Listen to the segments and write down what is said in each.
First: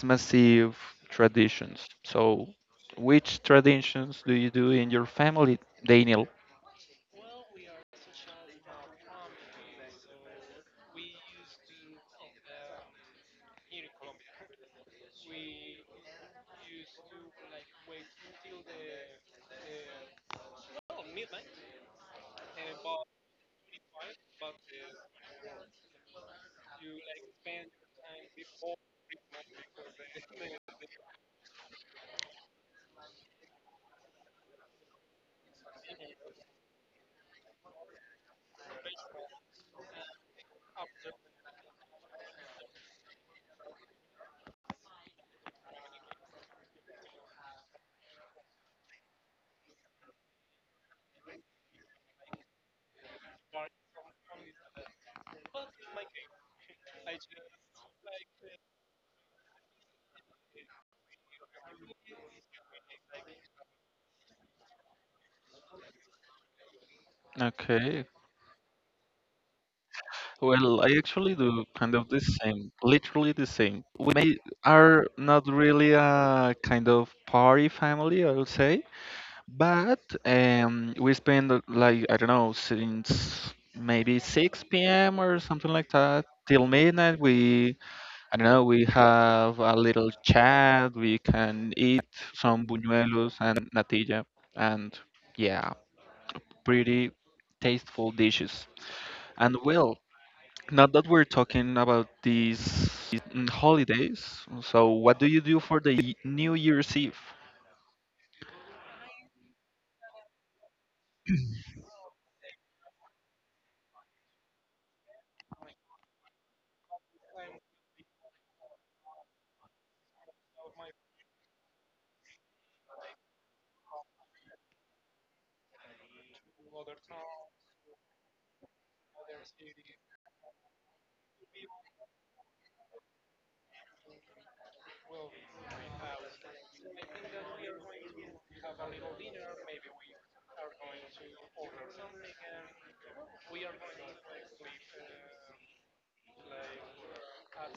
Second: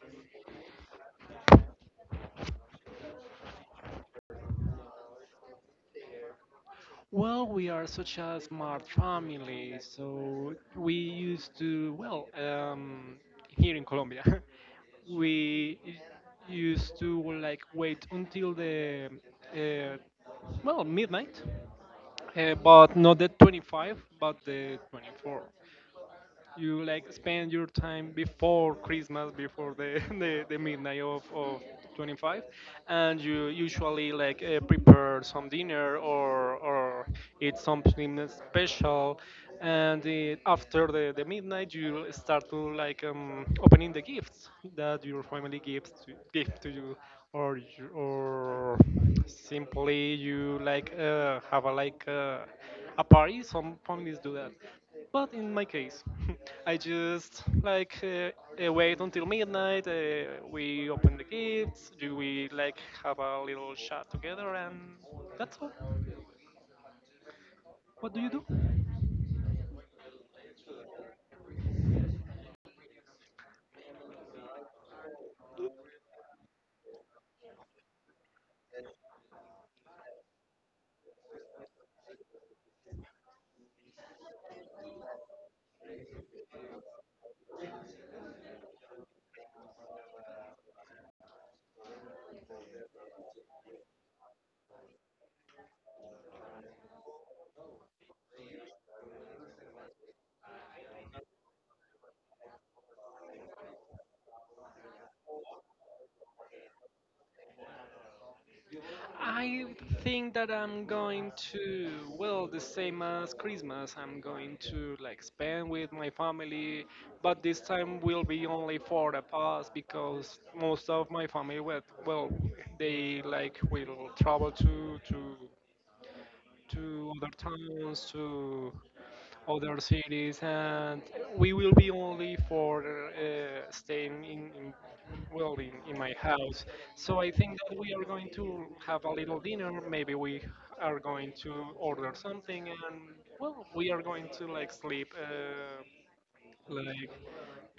Christmas Eve traditions. So, which traditions do you do in your family, Daniel? Well, we are such a smart family, so we used to, well, here in Colombia, we used to like wait until uh, midnight, but not the 25, but the 24. You like spend your time before Christmas, before the the midnight of 25, and you usually like prepare some dinner or eat something special, and after the midnight you start to like opening the gifts that your family gives to, give to you, or or simply you like have a like a party. Some families do that, but in my case, I just like wait until midnight. We open the gifts. Do we like have a little chat together, and that's all. Okay. What do you do? Well, I actually do kind of the same, literally the same. We may, are not really a kind of party family, I would say. But we spend like I don't know since maybe 6 p.m. or something like that till midnight. We I don't know. We have a little chat. We can eat some buñuelos and natilla, and yeah, pretty tasteful dishes. And well, now that we're talking about these holidays, so what do you do for the New Year's Eve? I think that I'm going to, well, the same as Christmas. I'm going to like spend with my family, but this time will be only for the past because most of my family went. Well, they like will travel to other towns, to other cities, and we will be only for staying in, well, in my house. So I think that we are going to have a little dinner. Maybe we are going to order something, and, well, we are going to like sleep like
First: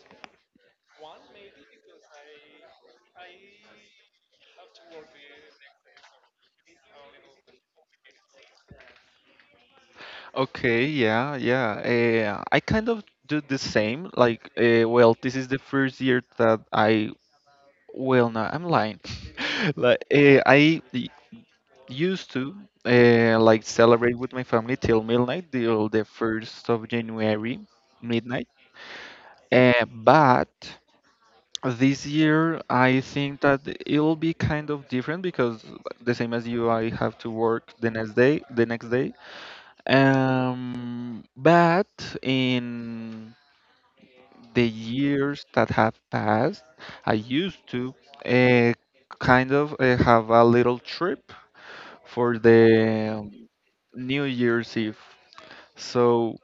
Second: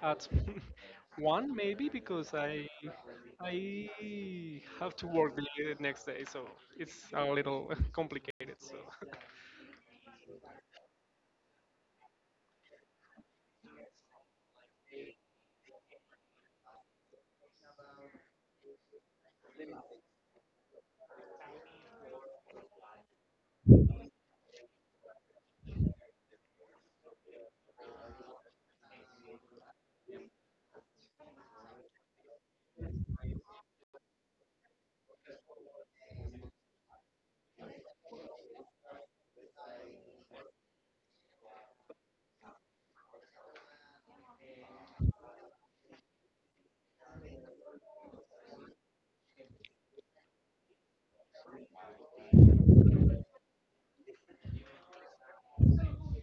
at one maybe because I have to work the next day, so it's a little complicated. So. Okay, yeah, yeah. I kind of do the same. Like, well, this is the first year that I, well, no, I'm lying. Like, used to like celebrate with my family till midnight, till the 1st of January, midnight. But this year, I think that it'll be kind of different because the same as you, I have to work the next day, the next day. But in the years that have passed, I used to uh, kind of have a little trip for the New Year's Eve. So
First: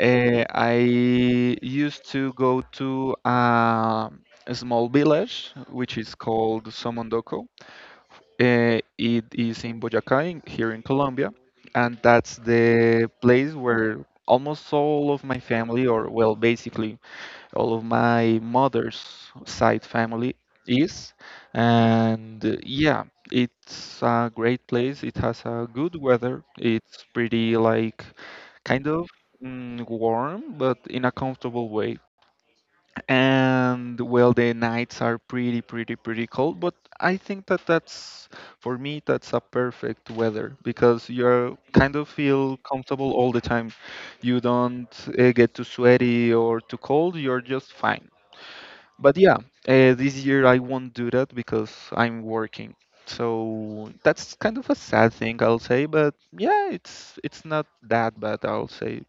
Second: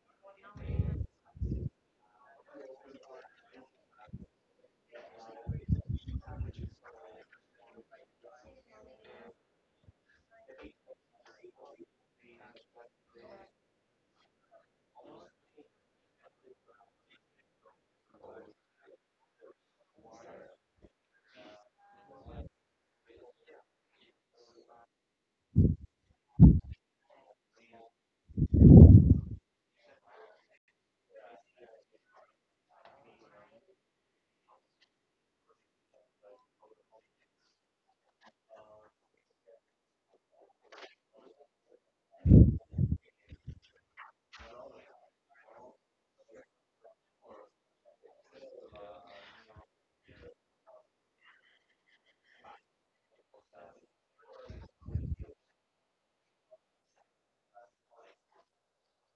I used to go to a small village which is called Somondoko. It is in Boyacá, in, here in Colombia, and that's the place where almost all of my family, or well, basically all of my mother's side family is. And yeah, it's a great place. It has a good weather. It's pretty like kind of warm, but in a comfortable way. And well, the nights are pretty pretty cold, but I think that that's for me. That's a perfect weather because you're kind of feel comfortable all the time. You don't get too sweaty or too cold. You're just fine. But yeah, this year I won't do that because I'm working, so that's kind of a sad thing, I'll say. But yeah, it's not that bad, I'll say.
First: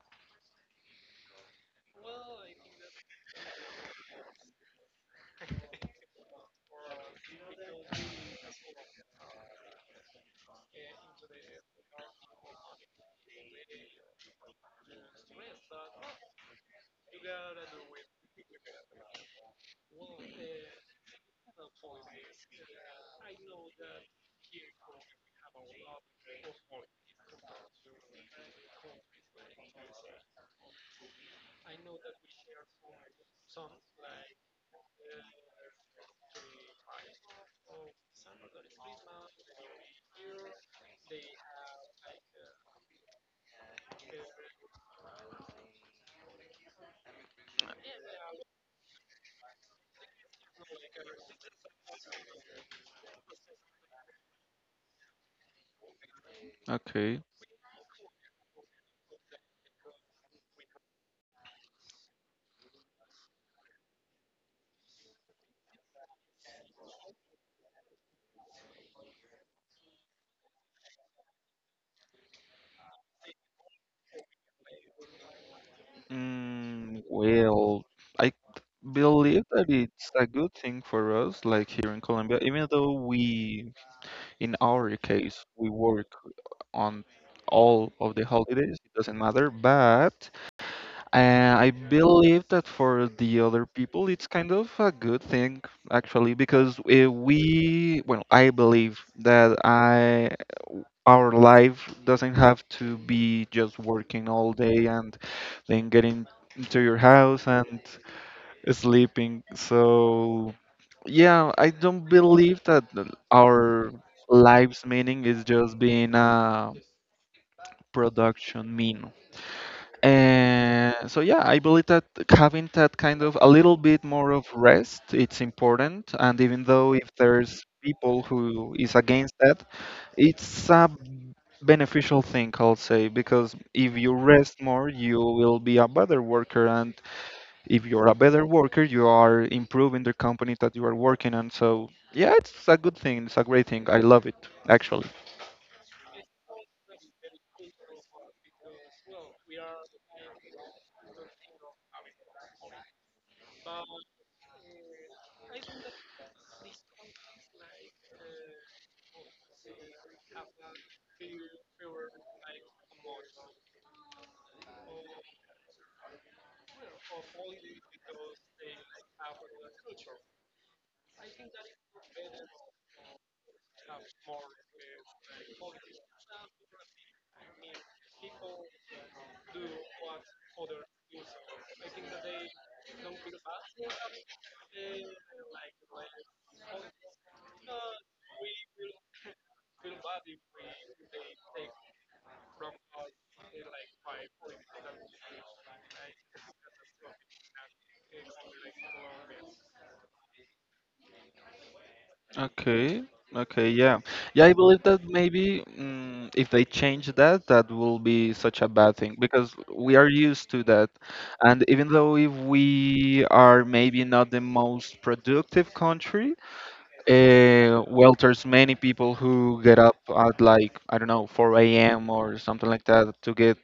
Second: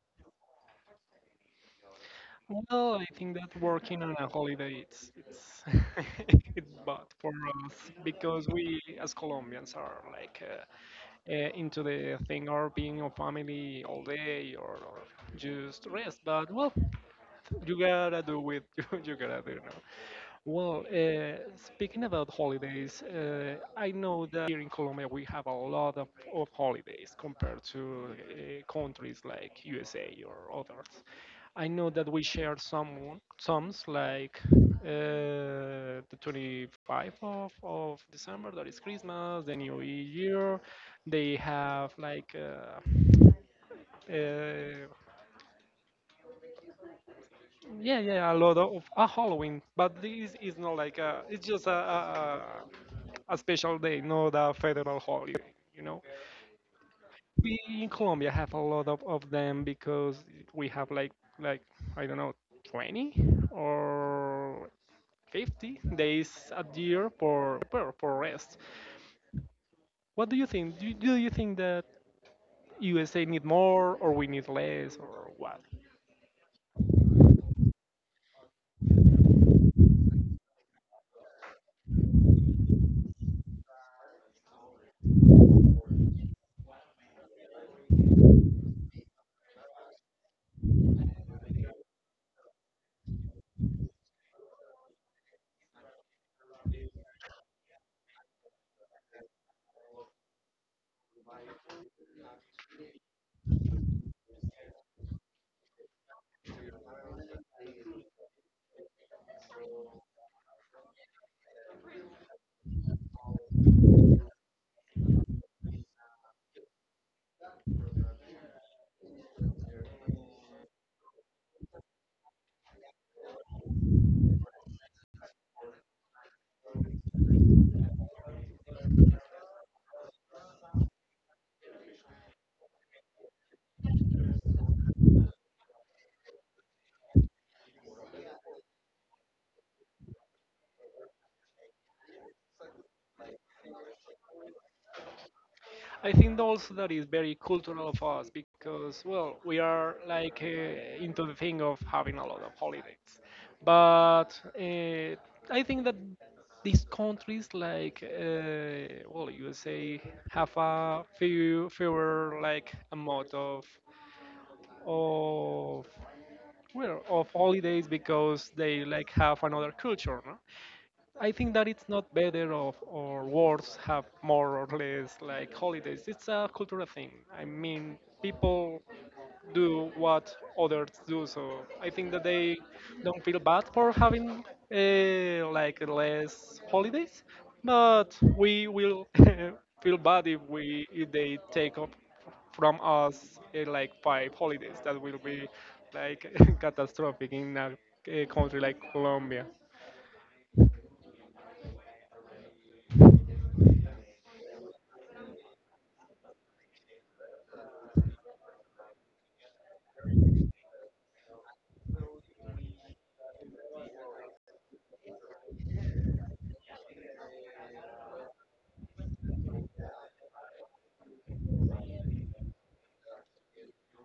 Well, I think that working on a holiday it's it's bad for us because we as Colombians are like into the thing or being a family all day or just rest. But, well, you gotta do it. You gotta do it. Well, speaking about holidays, I know that here in Colombia we have a lot of holidays compared to countries like USA or others. I know that we share some sums like the 25th of December, that is Christmas, the New Year. They have like uh, yeah, yeah, yeah, a lot of a Halloween, but this is not like a, it's just a special day, not a federal holiday, you know. Okay. We in Colombia have a lot of them because we have like I don't know, 20 or 50 days a year for rest. What do you think? Do you think that USA need more or we need less or what? Well, I believe that it's a good thing for us, like here in Colombia, even though we, in our case, we work on all of the holidays, it doesn't matter. But I believe that for the other people, it's kind of a good thing, actually, because we, well, I believe that I our life doesn't have to be just working all day and then getting into your house and sleeping. So, yeah, I don't believe that our life's meaning is just being a production mean. And so, yeah, I believe that having that kind of a little bit more of rest, it's important. And even though if there's people who is against that, it's a beneficial thing, I'll say, because if you rest more, you will be a better worker, and if you're a better worker, you are improving the company that you are working on. So, yeah, it's a good thing. It's a great thing. I love it, actually. I think also that is very cultural of us because, well, we are like into the thing of having a lot of holidays. But uh, I think that these countries, like, well, USA, have a few fewer like amount of of holidays because they like have another culture, no? I think that it's not better of or worse have more or less like holidays. It's a cultural thing. I mean, people do what others do, so I think that they don't feel bad for having like less holidays. But we will feel bad if we if they take up from us like five holidays. That will be like catastrophic in a country like Colombia. Okay. Okay, yeah. Yeah, I believe that maybe if they change that, that will be such a bad thing because we are used to that. And even though if we are maybe not the most productive country, well, there's many people who get up at like, I don't know, 4 a.m. or something like that to get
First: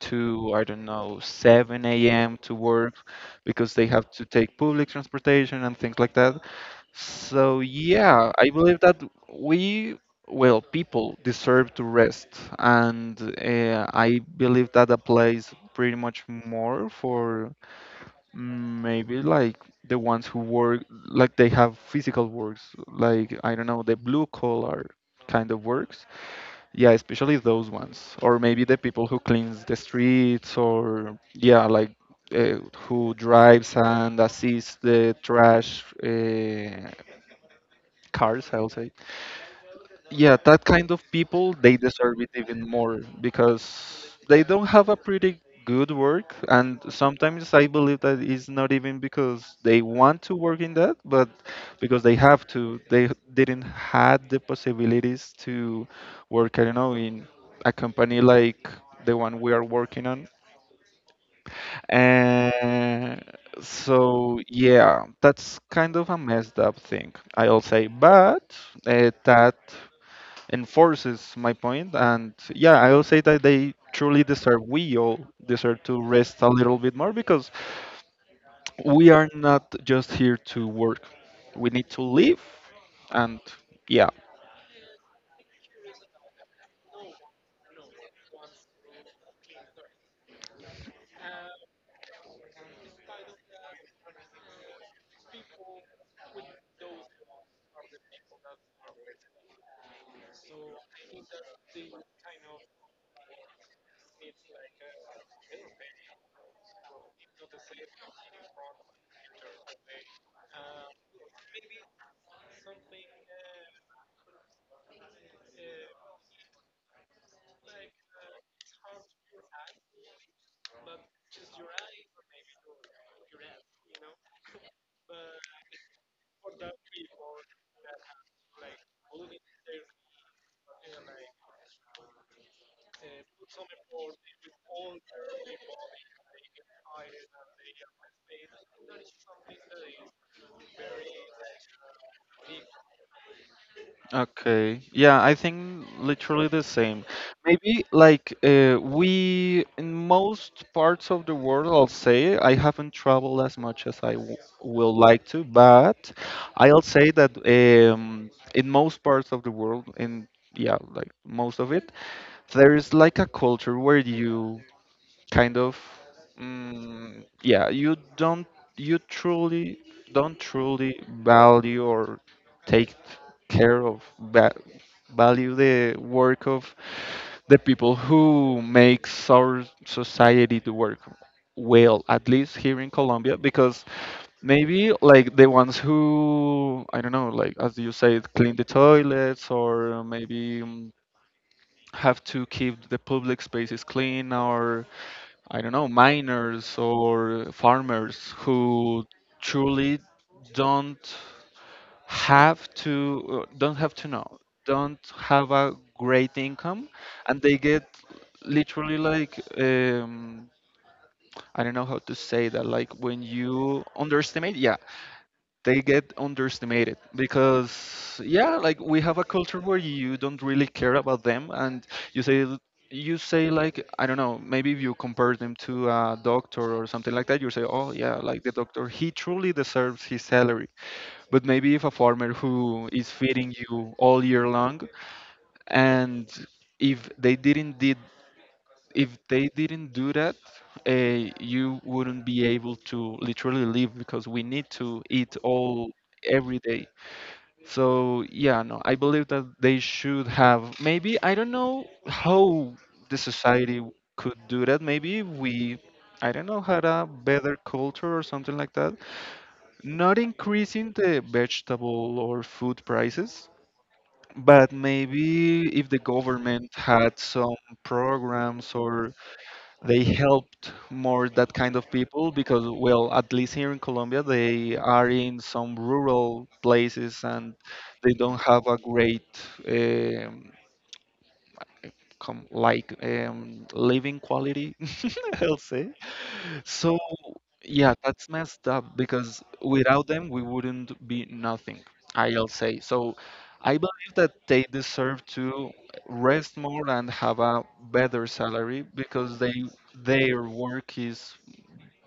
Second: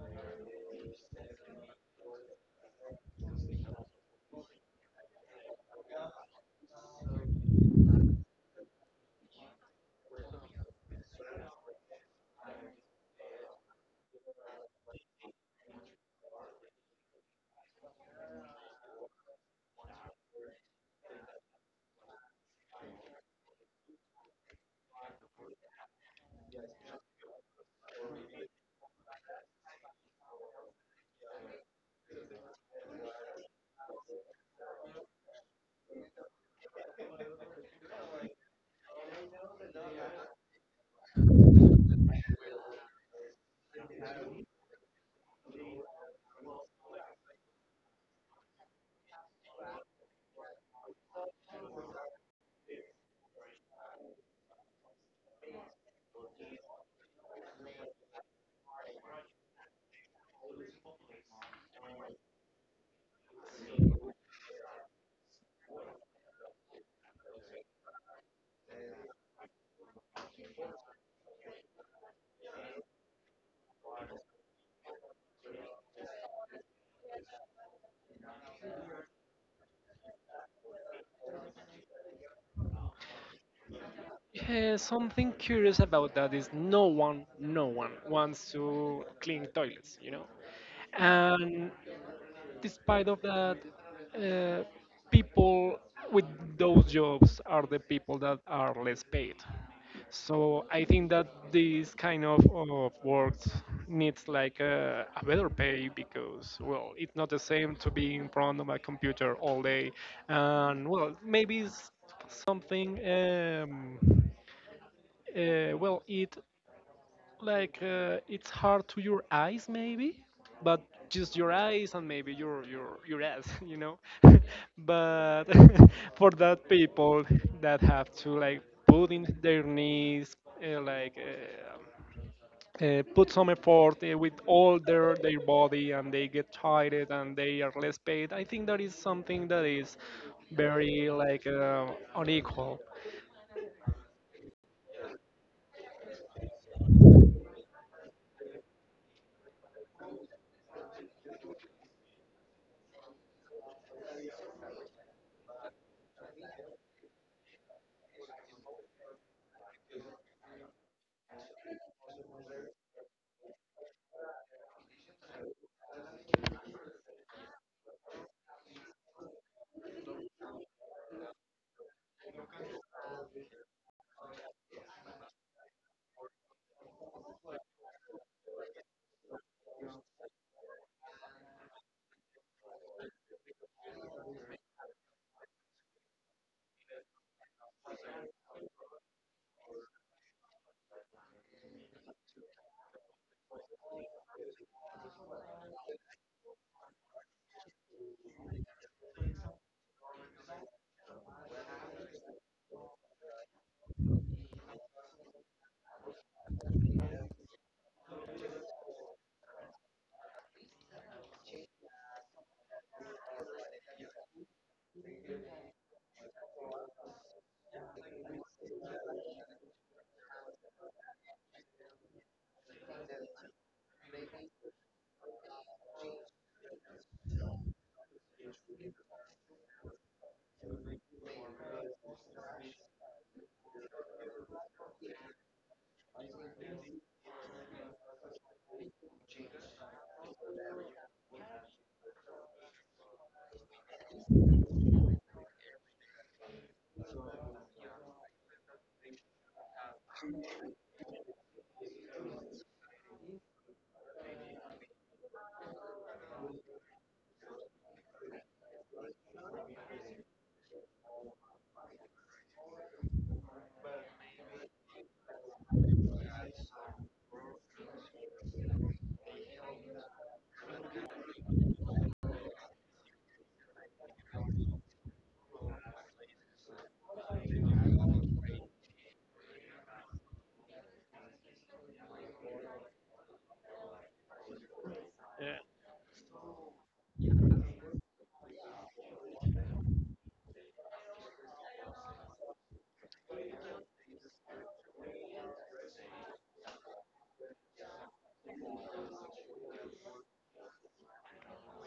to, I don't know, 7 a.m. to work because they have to take public transportation and things like that. So, yeah, I believe that we, well, people deserve to rest. And I believe that applies pretty much more for maybe like the ones who work, like they have physical works, like I don't know, the blue collar kind of works. Yeah, especially those ones. Or maybe the people who cleans the streets, or yeah, like uh, who drives and assists the trash cars, I'll say. Yeah, that kind of people, they deserve it even more because they don't have a pretty good work, and sometimes I believe that it's not even because they want to work in that, but because they have to. They didn't had the possibilities to work. I don't know, in a company like the one we are working on, and so yeah, that's kind of a messed up thing, I'll say. But that enforces my point, and yeah, I will say that they truly deserve we all deserve to rest a little bit more because we are not just here to work. We need to live. And yeah. Yeah, something curious about that is no one wants to clean toilets, you know. And despite of that, uh, people with those jobs are the people that are less paid. So I think that this kind of works needs like a better pay because, well, it's not the same to be in front of a computer all day, and, well, maybe it's something. Well, it like it's hard to your eyes maybe, but just your eyes and maybe your ass, you know. But for that people that have to like put in their knees, uh, like uh, put some effort with all their body and they get tired and they are less paid. I think that is something that is very like unequal. Okay. Yeah, I think literally the same. Maybe like we in most parts of the world, I'll say I haven't traveled as much as I w will like to, but I'll say that in most parts of the world, in yeah, like most of it, there is like a culture where you kind of yeah, you truly don't truly value or take care of va- value the work of the people who makes our society to work, well at least here in Colombia. Because maybe like the ones who I don't know, like as you said, clean the toilets, or maybe have to keep the public spaces clean, or I don't know, miners or farmers who truly don't have to don't have a great income, and they get literally like I don't know how to say that, like when you underestimate, yeah, they get underestimated because yeah, like we have a culture where you don't really care about them. And you say you say like I don't know, maybe if you compare them to a doctor or something like that, you say, oh yeah, like the doctor, he truly deserves his salary. But maybe if a farmer who is feeding you all year long, and if they didn't did if they didn't do that, you wouldn't be able to literally live because we need to eat all every day. So yeah, no, I believe that they should have, maybe I don't know how the society could do that. Maybe if we I don't know had a better culture or something like that. Not increasing the vegetable or food prices, but maybe if the government had some programs, or they helped more that kind of people, because well at least here in Colombia they are in some rural places and they don't have a great um, living quality, I'll Yeah. say. So yeah, that's messed up because without them we wouldn't be nothing, I'll say. So I believe that they deserve to rest more and have a better salary because they their work is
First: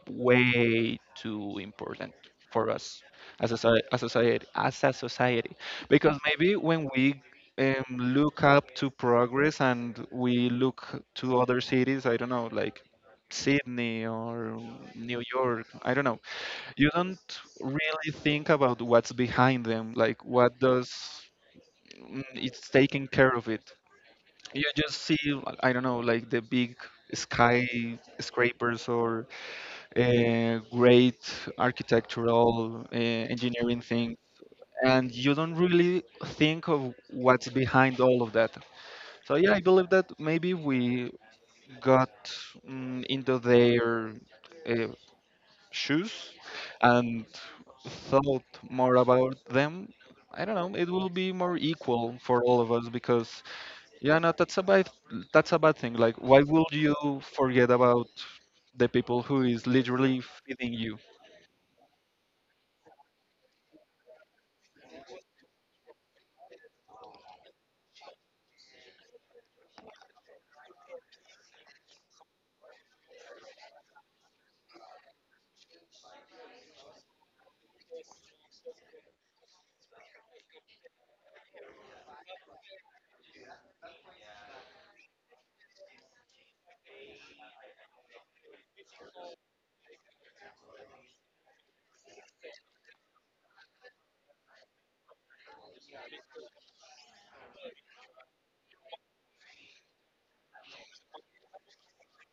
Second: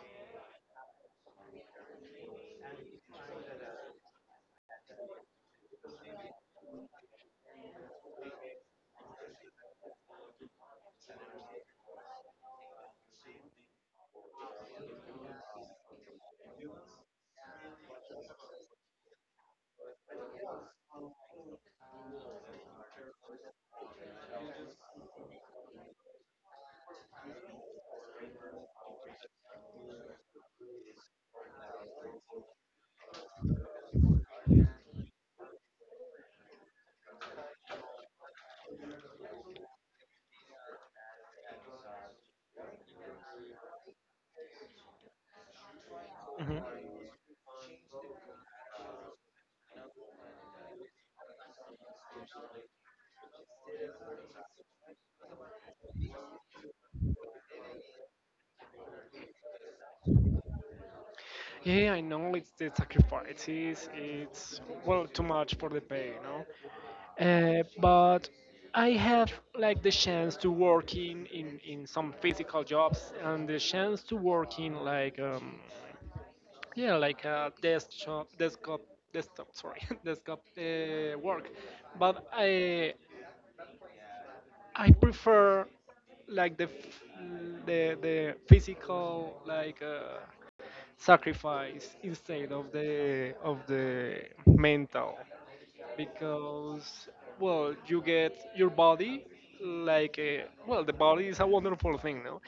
way too important for us as a, soci- as a society as a society. Because maybe when we look up to progress and we look to other cities, I don't know, like Sydney or New York, I don't know, you don't really think about what's behind them, like what does it's taking care of it. You just see, I don't know, like the big skyscrapers or great architectural engineering thing, and you don't really think of what's behind all of that. So yeah, I believe that maybe we got into their uh, shoes Mhm. and thought more about them. I don't know. It will be more equal for all of us, because yeah, no, that's a bad thing. Like, why would you forget about the people who is literally feeding you? Yeah, I know it's the sacrifices, it's well too much for the pay, you know. But I have like the chance to work in some physical jobs and the chance to work in like yeah like a desk job, desktop sorry, desktop work, but I prefer like the f- the physical like. Sacrifice instead of the mental because, well, you get your body like a, well, the body is a wonderful thing, no?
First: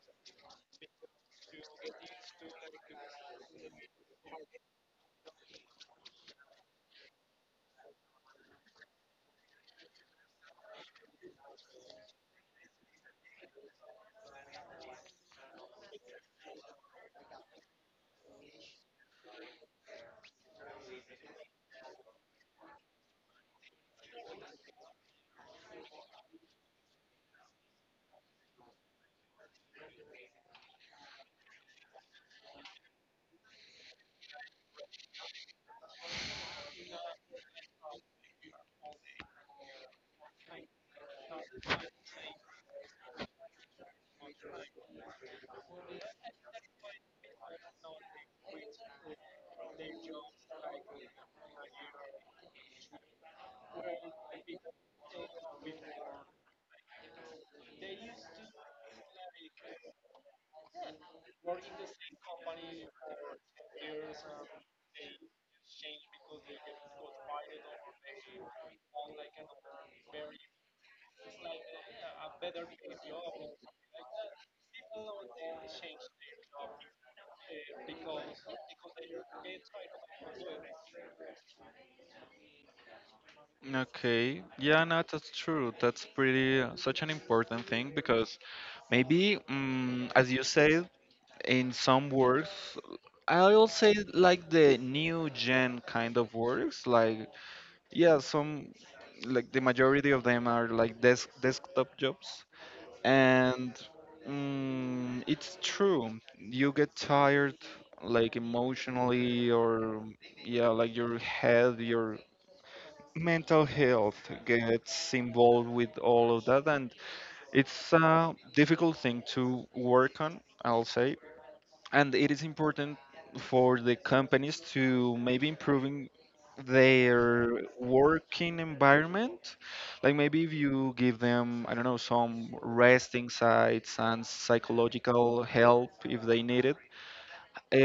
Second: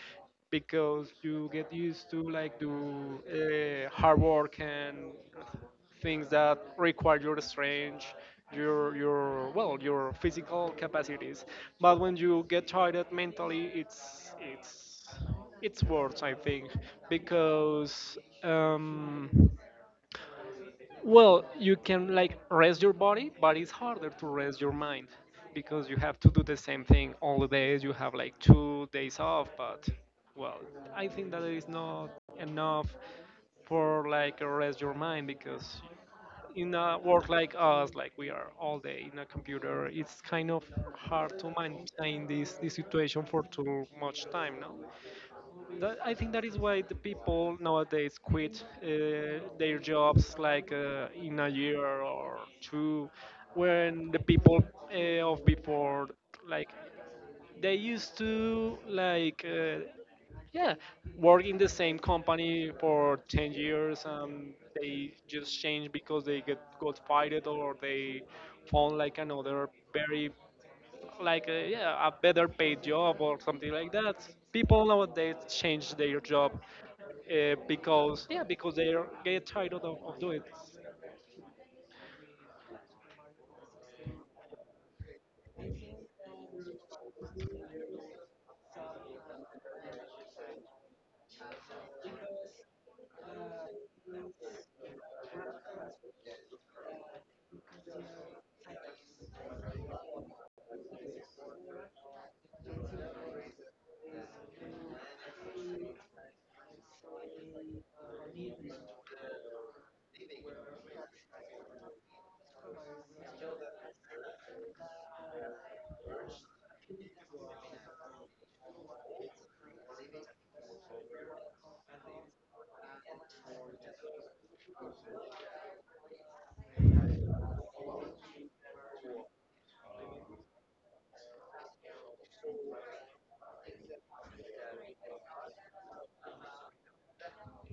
Because you get used to like do hard work and things that require your strength, your well, your physical capacities. But when you get tired mentally, it's worse, I think. Because well, you can like rest your body, but it's harder to rest your mind because you have to do the same thing all the days. You have like 2 days off, but, well, I think that is not enough for like rest your mind because in a work like us, like we are all day in a computer, it's kind of hard to maintain this situation for too much time, no? That, I think that is why the people nowadays quit their jobs like in a year or two, when the people of before like they used to like yeah work in the same company for 10 years and they just change because they get got fired or they found like another very like yeah a better paid job or something like that. People nowadays change their job because, yeah, because they are get tired of doing it. Okay. Yeah, no, that's true. That's pretty such an important thing because maybe, as you said, in some works, I'll say like the new gen kind of works. Like, yeah, some like the majority of them are like desktop jobs, and it's true. You get tired, like emotionally, or yeah, like your head, your mental health gets involved with all of that, and it's a difficult thing to work on, I'll say. And it is important for the companies to maybe improving their working environment, like maybe if you give them, I don't know, some resting sites and psychological help if they need it.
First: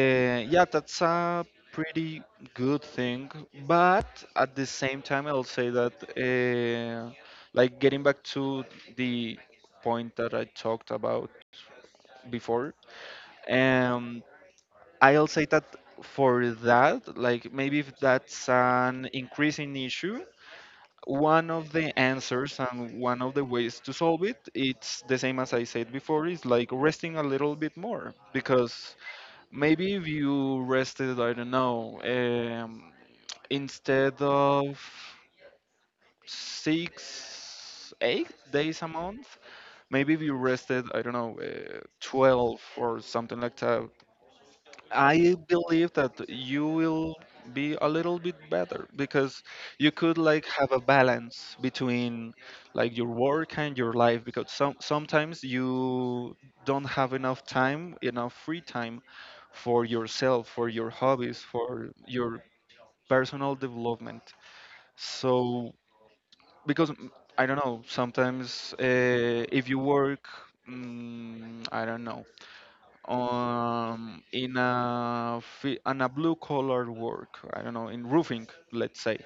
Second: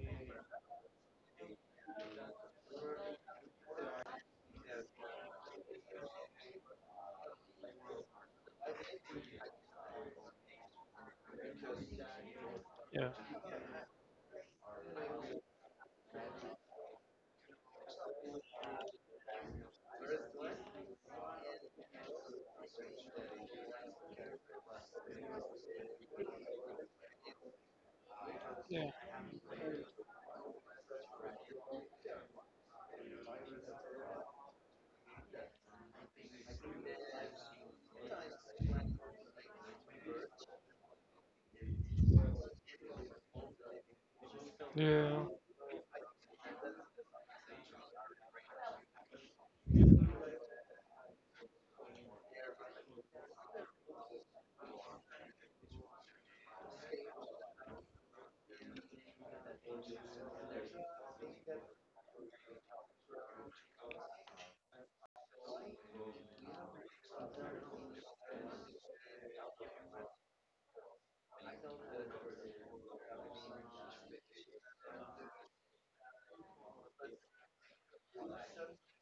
Yeah, that's a pretty good thing, but at the same time, I'll say that, like getting back to the point that I talked about before, Yeah, um, I'll say that for that, like maybe if that's an increasing issue, one of the answers and one of the ways to solve it, it's the same as I said before, is like resting a little bit more because yeah, maybe if you rested, I don't know, instead of six, 8 days a month, maybe if you rested, I don't know, 12 or something like that, I yeah. believe that you will be a little bit better because you could like have a balance between like your work and your life because sometimes you don't have enough time, enough free time for yourself, for your hobbies, for your personal development. So because I don't know, sometimes if you work, I don't know, on a blue collar work, I don't know, in roofing, let's say,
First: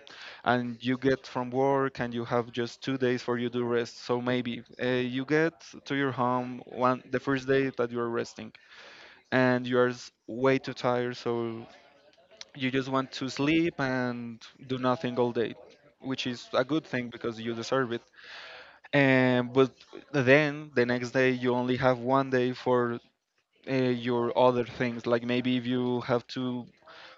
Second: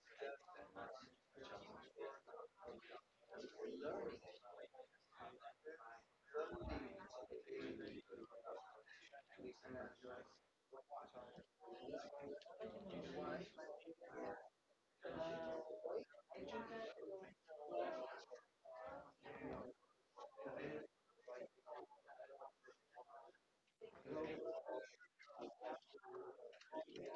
and you get from work and you have just 2 days for you to rest, so maybe you get to your home one the first day that you're resting and you're way too tired, so you just want to sleep and do nothing all day, which is a good thing because you deserve it. And but then the next day you only have one day for your other things. Like maybe if you have to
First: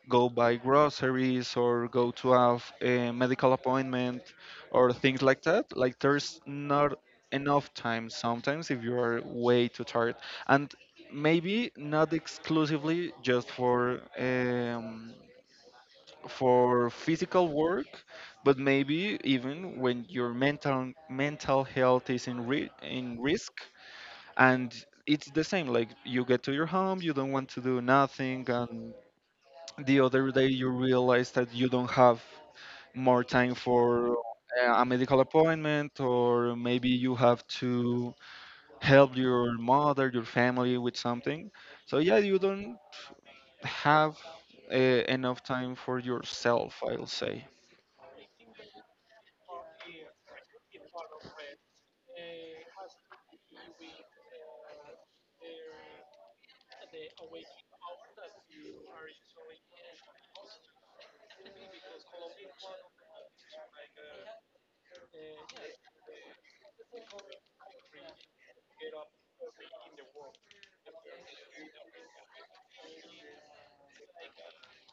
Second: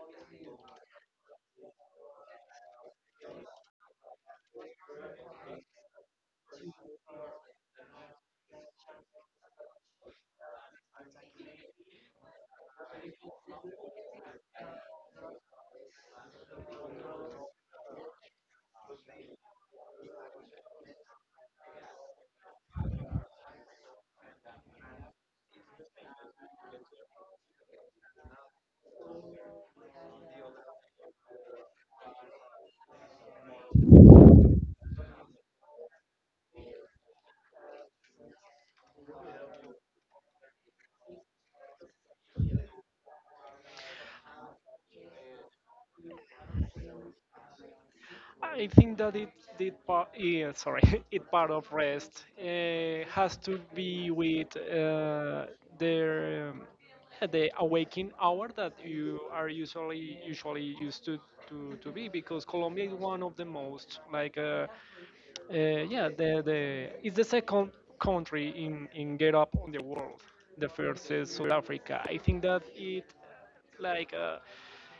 go buy groceries or go to have a medical appointment or things like that. Like there's not enough time sometimes if you are way too tired. And maybe not exclusively just for physical work, but maybe even when your mental health is in in risk. And it's the same, like you get to your home, you don't want to do nothing, and the other day you realize that you don't have more time for a medical appointment, or maybe you have to help your mother, your family with something. So yeah, you don't have enough time for yourself, I'll say. I think that it did part. Yeah, sorry, it part of rest has to be with their yeah, the awaking hour that you are usually used to to be because Colombia is one of the most like yeah, the it's the second country in Get Up on the world. The first is South Africa. I think that it like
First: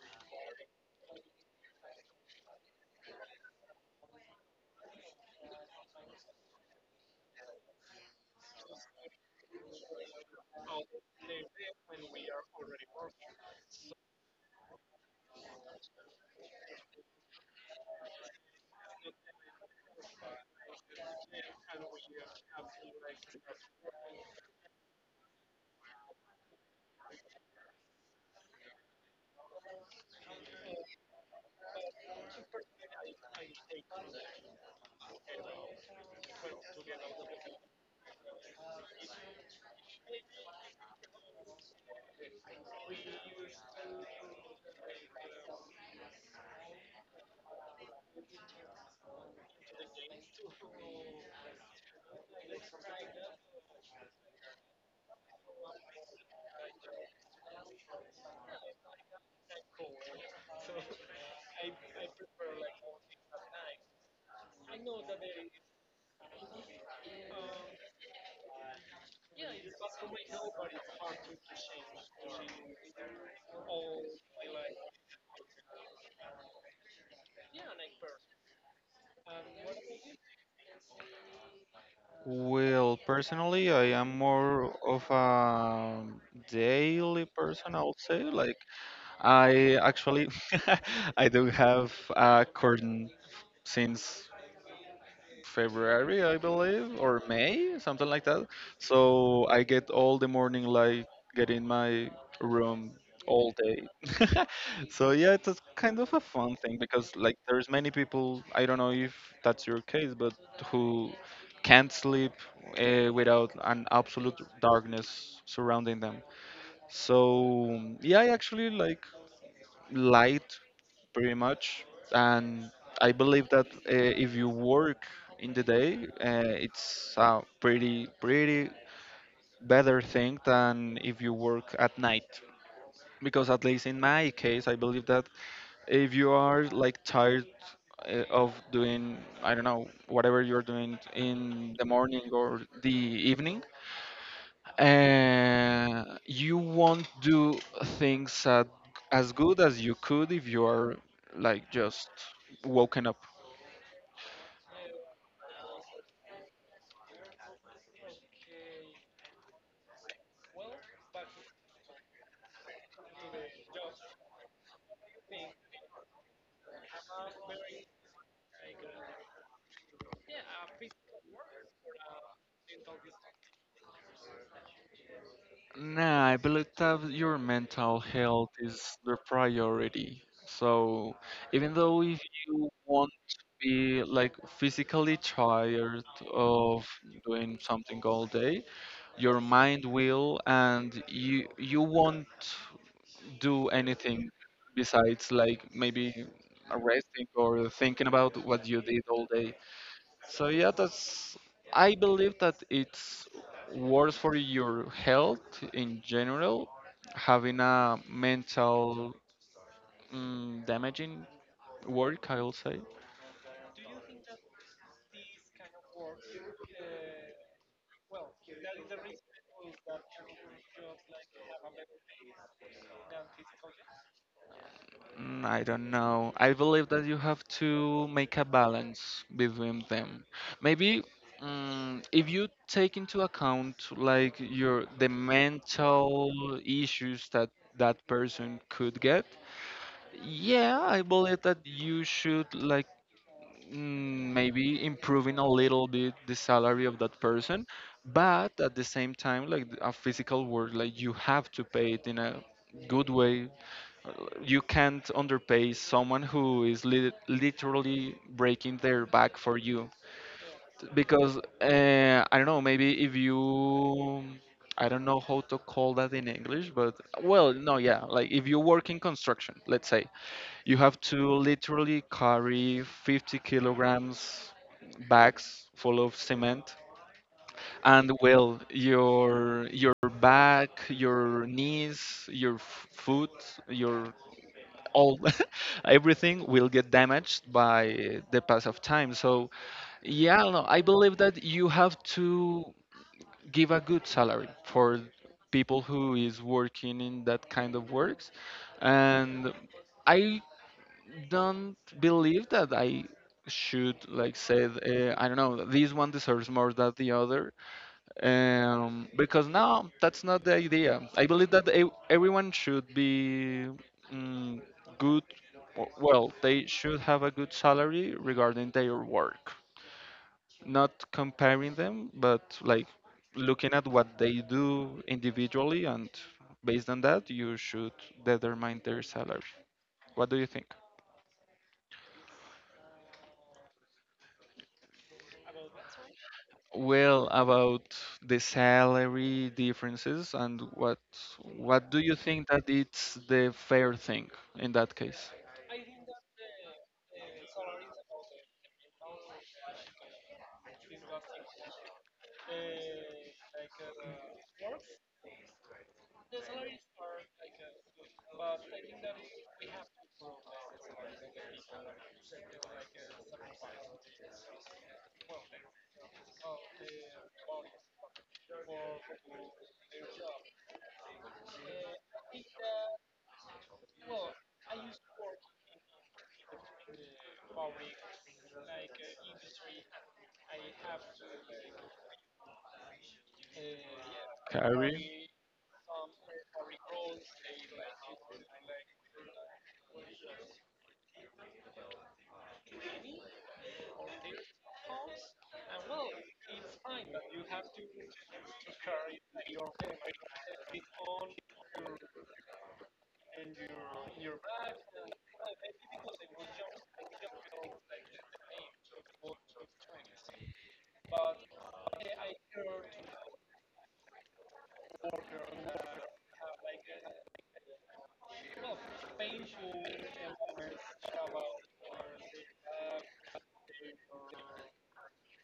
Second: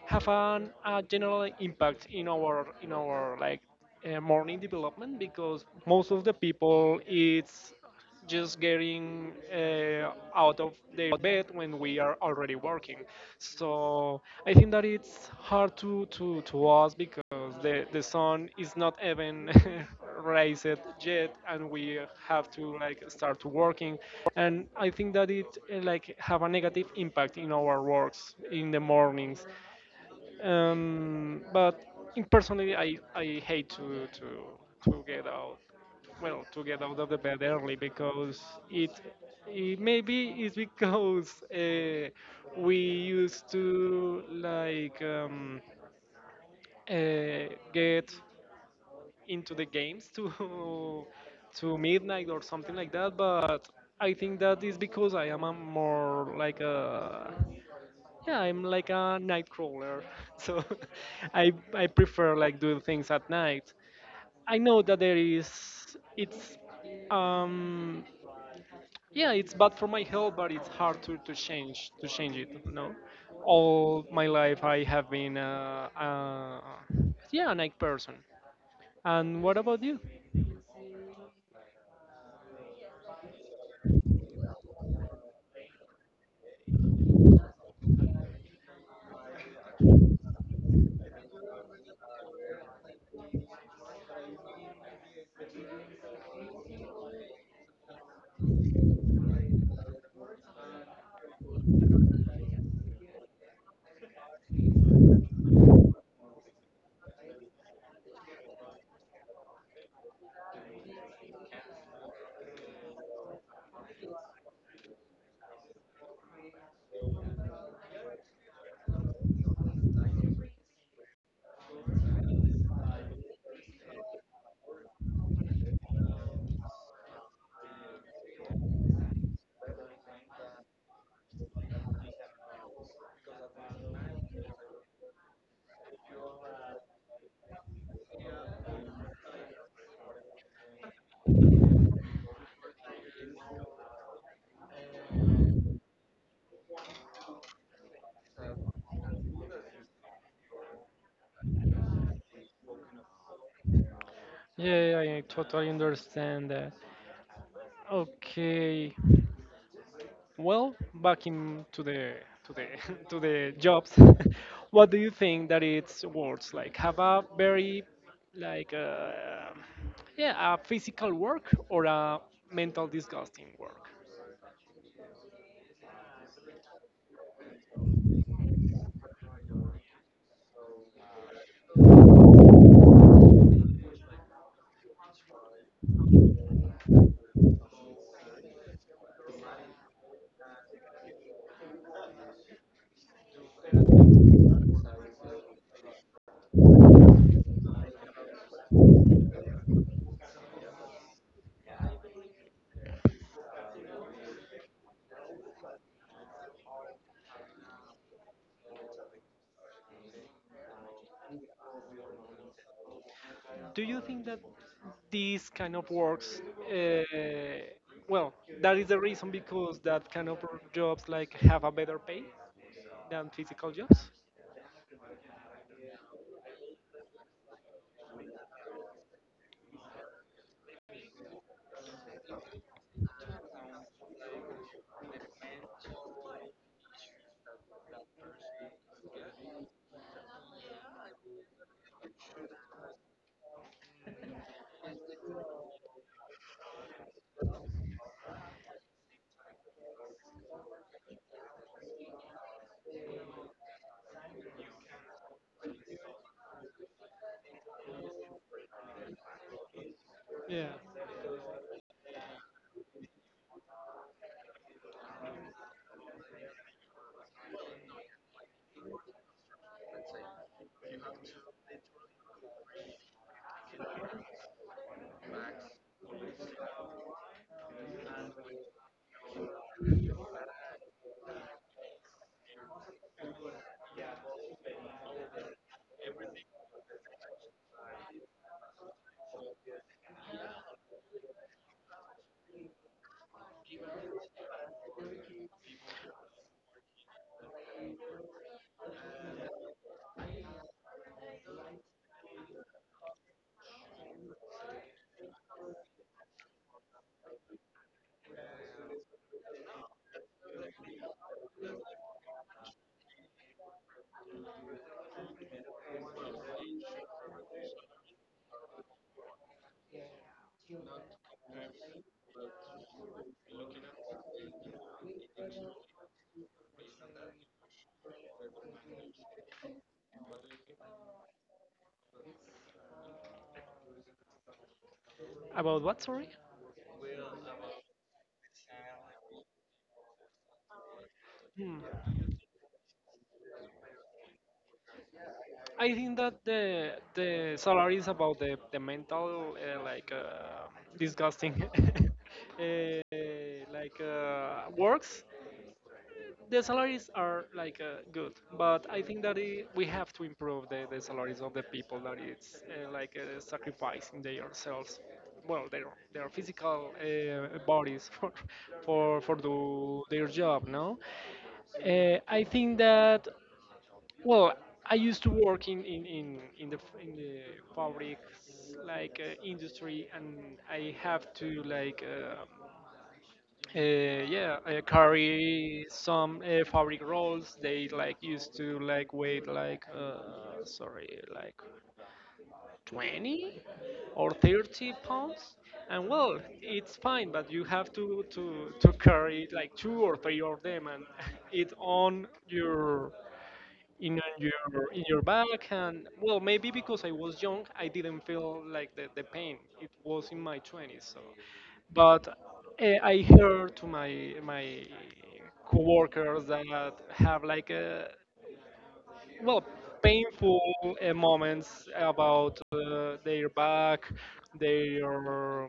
have a general impact in our like morning development because most of the people it's just getting out of the bed when we are already working. So I think that it's hard to us because the sun is not even raised yet, and we have to like start working. And I think that it like have a negative impact in our works in the mornings. But in personally, I hate to get out, well, to get out of the bed early because it, it maybe it's because we used to like get into the games to to midnight or something like that. But I think that is because I am a more like a, yeah, I'm like a night crawler, so I prefer like doing things at night. I know that there is, it's um yeah it's bad for my health, but it's hard to change it. You know, all my life I have been yeah, a night person. And what about you? Well, personally, I am more of a daily person, I'll say. Like, I actually I do have a curtain since February, I believe, or May, something like that. So I get all the morning light, get in my room all day. So yeah, it's a kind of a fun thing because like there's many people, I don't know if that's your case, but who can't sleep without an absolute darkness surrounding them. So yeah, I actually like light pretty much. And I believe that if you work in the day, it's a pretty, pretty better thing than if you work at night. Because at least in my case, I believe that if you are like tired of doing, I don't know, whatever you're doing in the morning or the evening, you won't do things at, as good as you could if you are like just woken up. Yeah, I totally understand that. Okay, well, back in to the to the jobs. What do you think that it's words like have a very like yeah, a physical work or a mental disgusting work? Nah, I believe that your mental health is the priority. So even though if you want to be like physically tired of doing something all day, your mind will, and you won't do anything besides like maybe resting or thinking about what you did all day. So yeah, that's. I believe that it's worse for your health in general, having a mental, damaging work, I will say. Do you think that these kind of works, uh, well, that is the reason because that kind of jobs like have a better pay than physical jobs? Mm, I don't know. I believe that you have to make a balance between them. Maybe if you take into account like your the mental issues that that person could get, yeah, I believe that you should like maybe improving a little bit the salary of that person, but at the same time, like a physical work, like you have to pay it in a good way. Uh, you can't underpay someone who is literally breaking their back for you Yeah. because I don't know, maybe if you, I don't know how to call that in English, but well, no, yeah, like if you work in construction, let's say, you have to literally carry 50 kilograms bags full of cement, and well, your back, your knees, your foot, your all everything will get damaged by the pass of time. So yeah, no, I believe that you have to give a good salary for people who is working in that kind of works. And I don't believe that I should like say, I don't know, this one deserves more than the other, because no, that's not the idea. I believe that everyone should be, mm, good, well, they should have a good salary regarding their work, not comparing them, but like looking at what they do individually, and based on that you should determine their salary. What do you think? About what? Sorry. Well, about the salary differences and what Hmm. do you think that it's the fair thing in that case? I think that the salary is about the mental disgusting uh, works. The salaries are like good, but I think that I we have to improve the salaries of the people that it's sacrificing themselves, well, their physical bodies for do their job. No, I think that, well, I used to work in the fabrics like industry, and I have to like uh, yeah, Carry carry some fabric rolls. They like used to like weight like sorry, like 20 or 30 pounds. And, well, it's fine, but you have to carry like two or three of them and it on in your your back and, well, maybe because I was young I didn't feel like the pain. It was in my 20s. So but I heard to my coworkers that have like a, well, painful moments about their back, their,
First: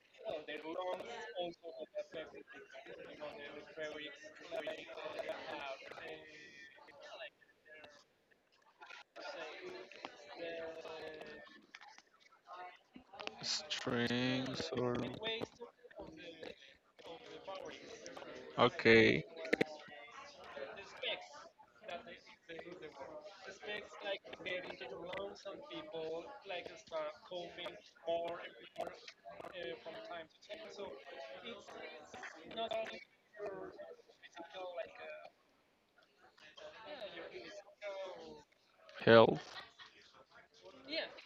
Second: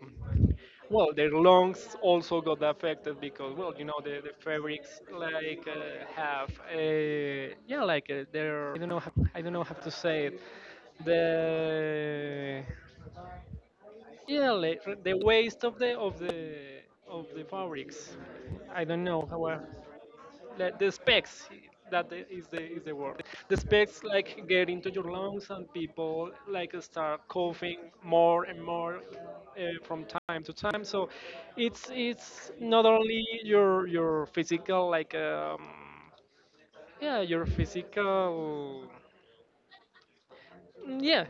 well, their lungs also got affected because, well, you know, the fabrics like have yeah like their, I don't know how, to say it, the, yeah, strings like, or the waste of the fabrics. I don't okay, know how, like the specs that is the, is the word, the specs like get into your lungs and people like start coughing more and more from time to time. So it's not only your physical like yeah, your physical, health. yeah.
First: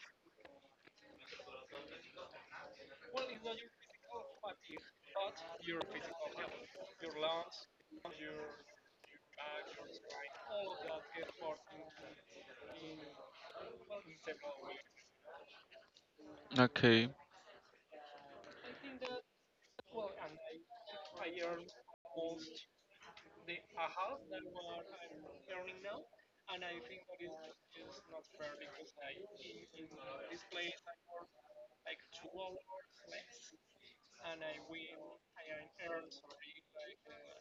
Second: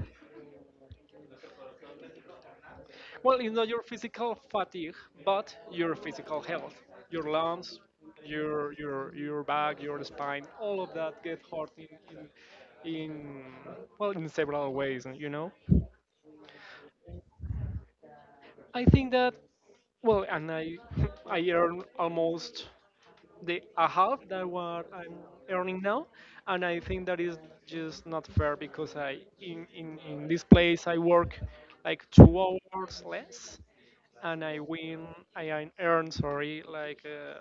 Well, it's not your physical fatigue, but your physical health, your lungs, your back, your spine, all of that get hurt in, well, in several ways. And, you know, Okay, I think that, well, and I I earn almost the a half that what I'm earning now, and I think that is just not fair because in this place I work like 2 hours less and I win, I earn, sorry, like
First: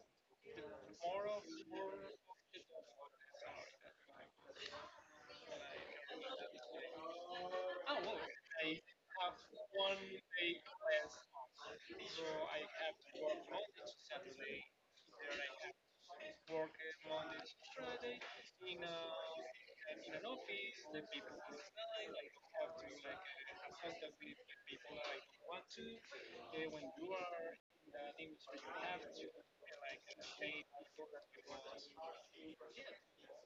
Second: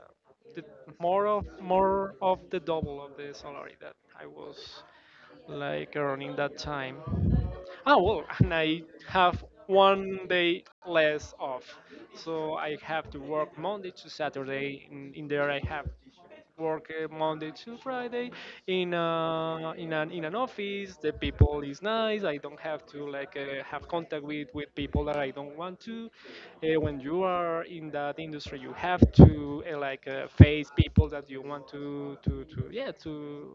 the, more of the double of the salary that I was like earning that time. Oh, well, and I have one day less off, so I have to work Monday to Saturday. In there, I have work Monday to Friday in in an office. The people is nice. I don't have to like have contact with people that I don't want to. When you are in that industry, you have to face people that you want to yeah,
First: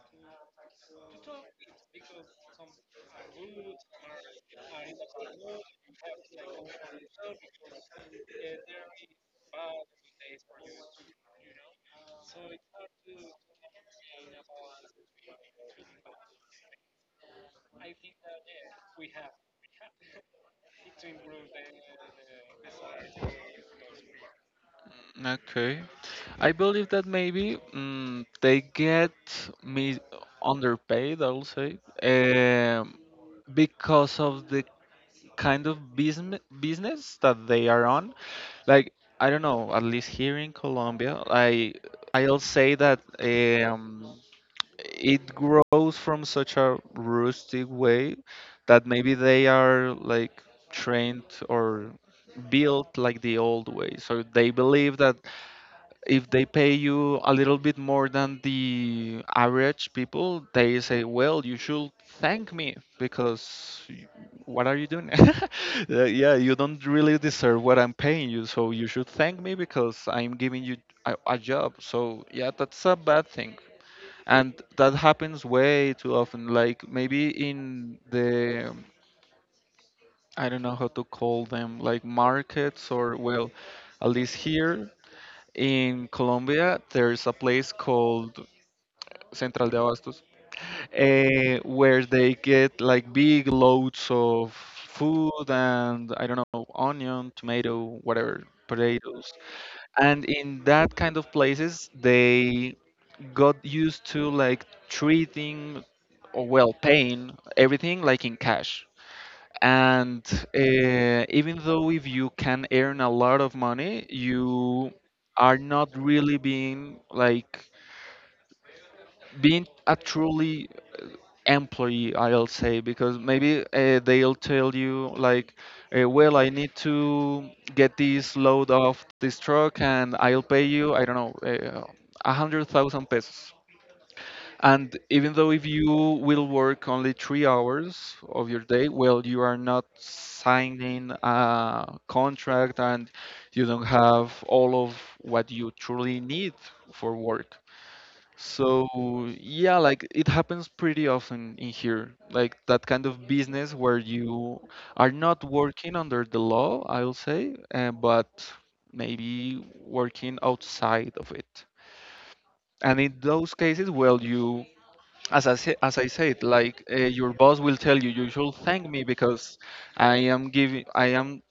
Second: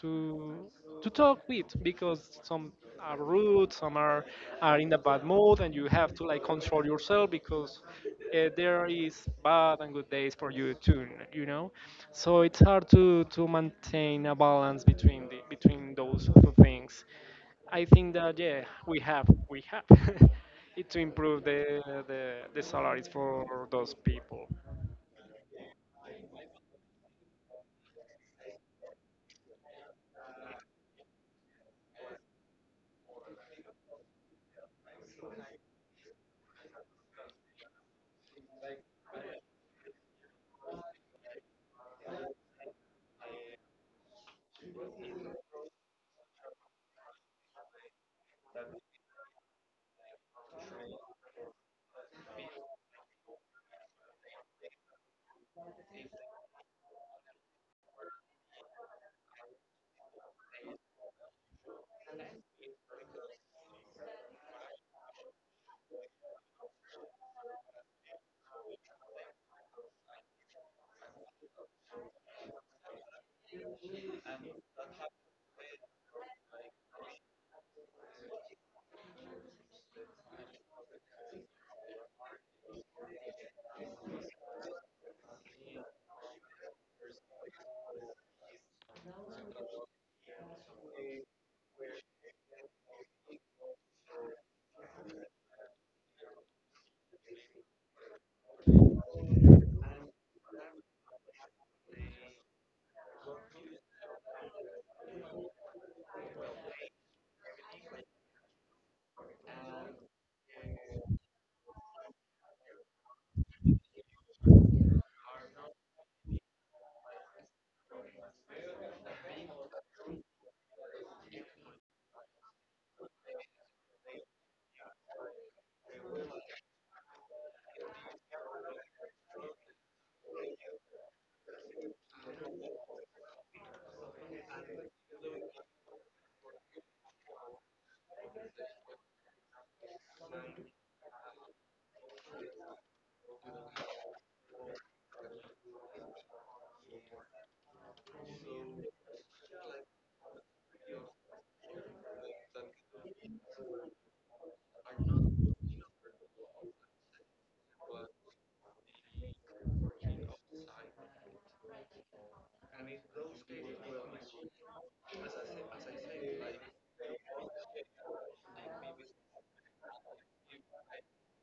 to to talk with because some are rude, some are in a bad mood, and you have to like control yourself because there is bad and good days for you too, you know. So it's hard to maintain a balance between the between those two things. I think that, yeah, we have it to improve the salaries for those people. okay. I believe that maybe, they get me underpaid, I'll say, because of the kind of business that they are on. Like, I don't know. At least here in Colombia, I'll say that it grows from such a rustic way that maybe they are like trained or built like the old way. So they believe that if they pay you a little bit more than the average people, they say, "Well, you should thank me because what are you doing? Yeah, you don't really deserve what I'm paying you, so you should thank me because I'm giving you a job." So yeah, that's a bad thing, and that happens way too often. Like maybe in the, I don't know how to call them, like markets, or well, at least here in Colombia, there's a place called Central de Abastos, eh, where they get like big loads of food and I don't know, onion, tomato, whatever, potatoes. And in that kind of places, they got used to like treating, or well, paying everything like in cash. And even though if you can earn a lot of money, you are not really being like being a truly employee, I'll say, because maybe they'll tell you like, well, I need to get this load off this truck and I'll pay you, I don't know, 100,000 pesos, and even though if you will work only 3 hours of your day, well, you are not signing a contract and you don't have all of what you truly need for work. So, yeah, like it happens pretty often in here, like that kind of business where you are not working under the law, I'll say, but maybe working outside of it. And in those cases, well, you, as I, say, as I said, like, your boss will tell you, you should thank me because I am giving, I am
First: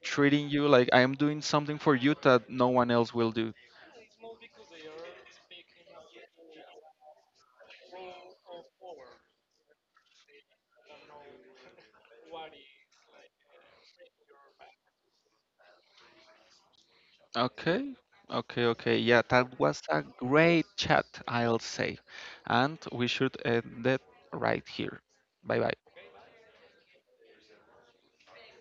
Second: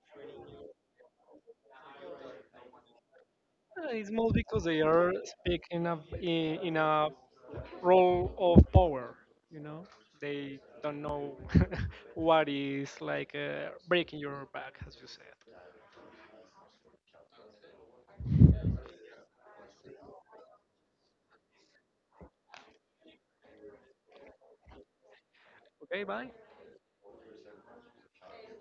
treating you like I am doing something for you that no one else will do. It's more because they are speaking of in a role of power, you know. They don't know what is like breaking your back, as you said. Okay, okay, okay. Yeah, that was a great chat, I'll say, and we should end it right here. Bye bye. Okay, bye.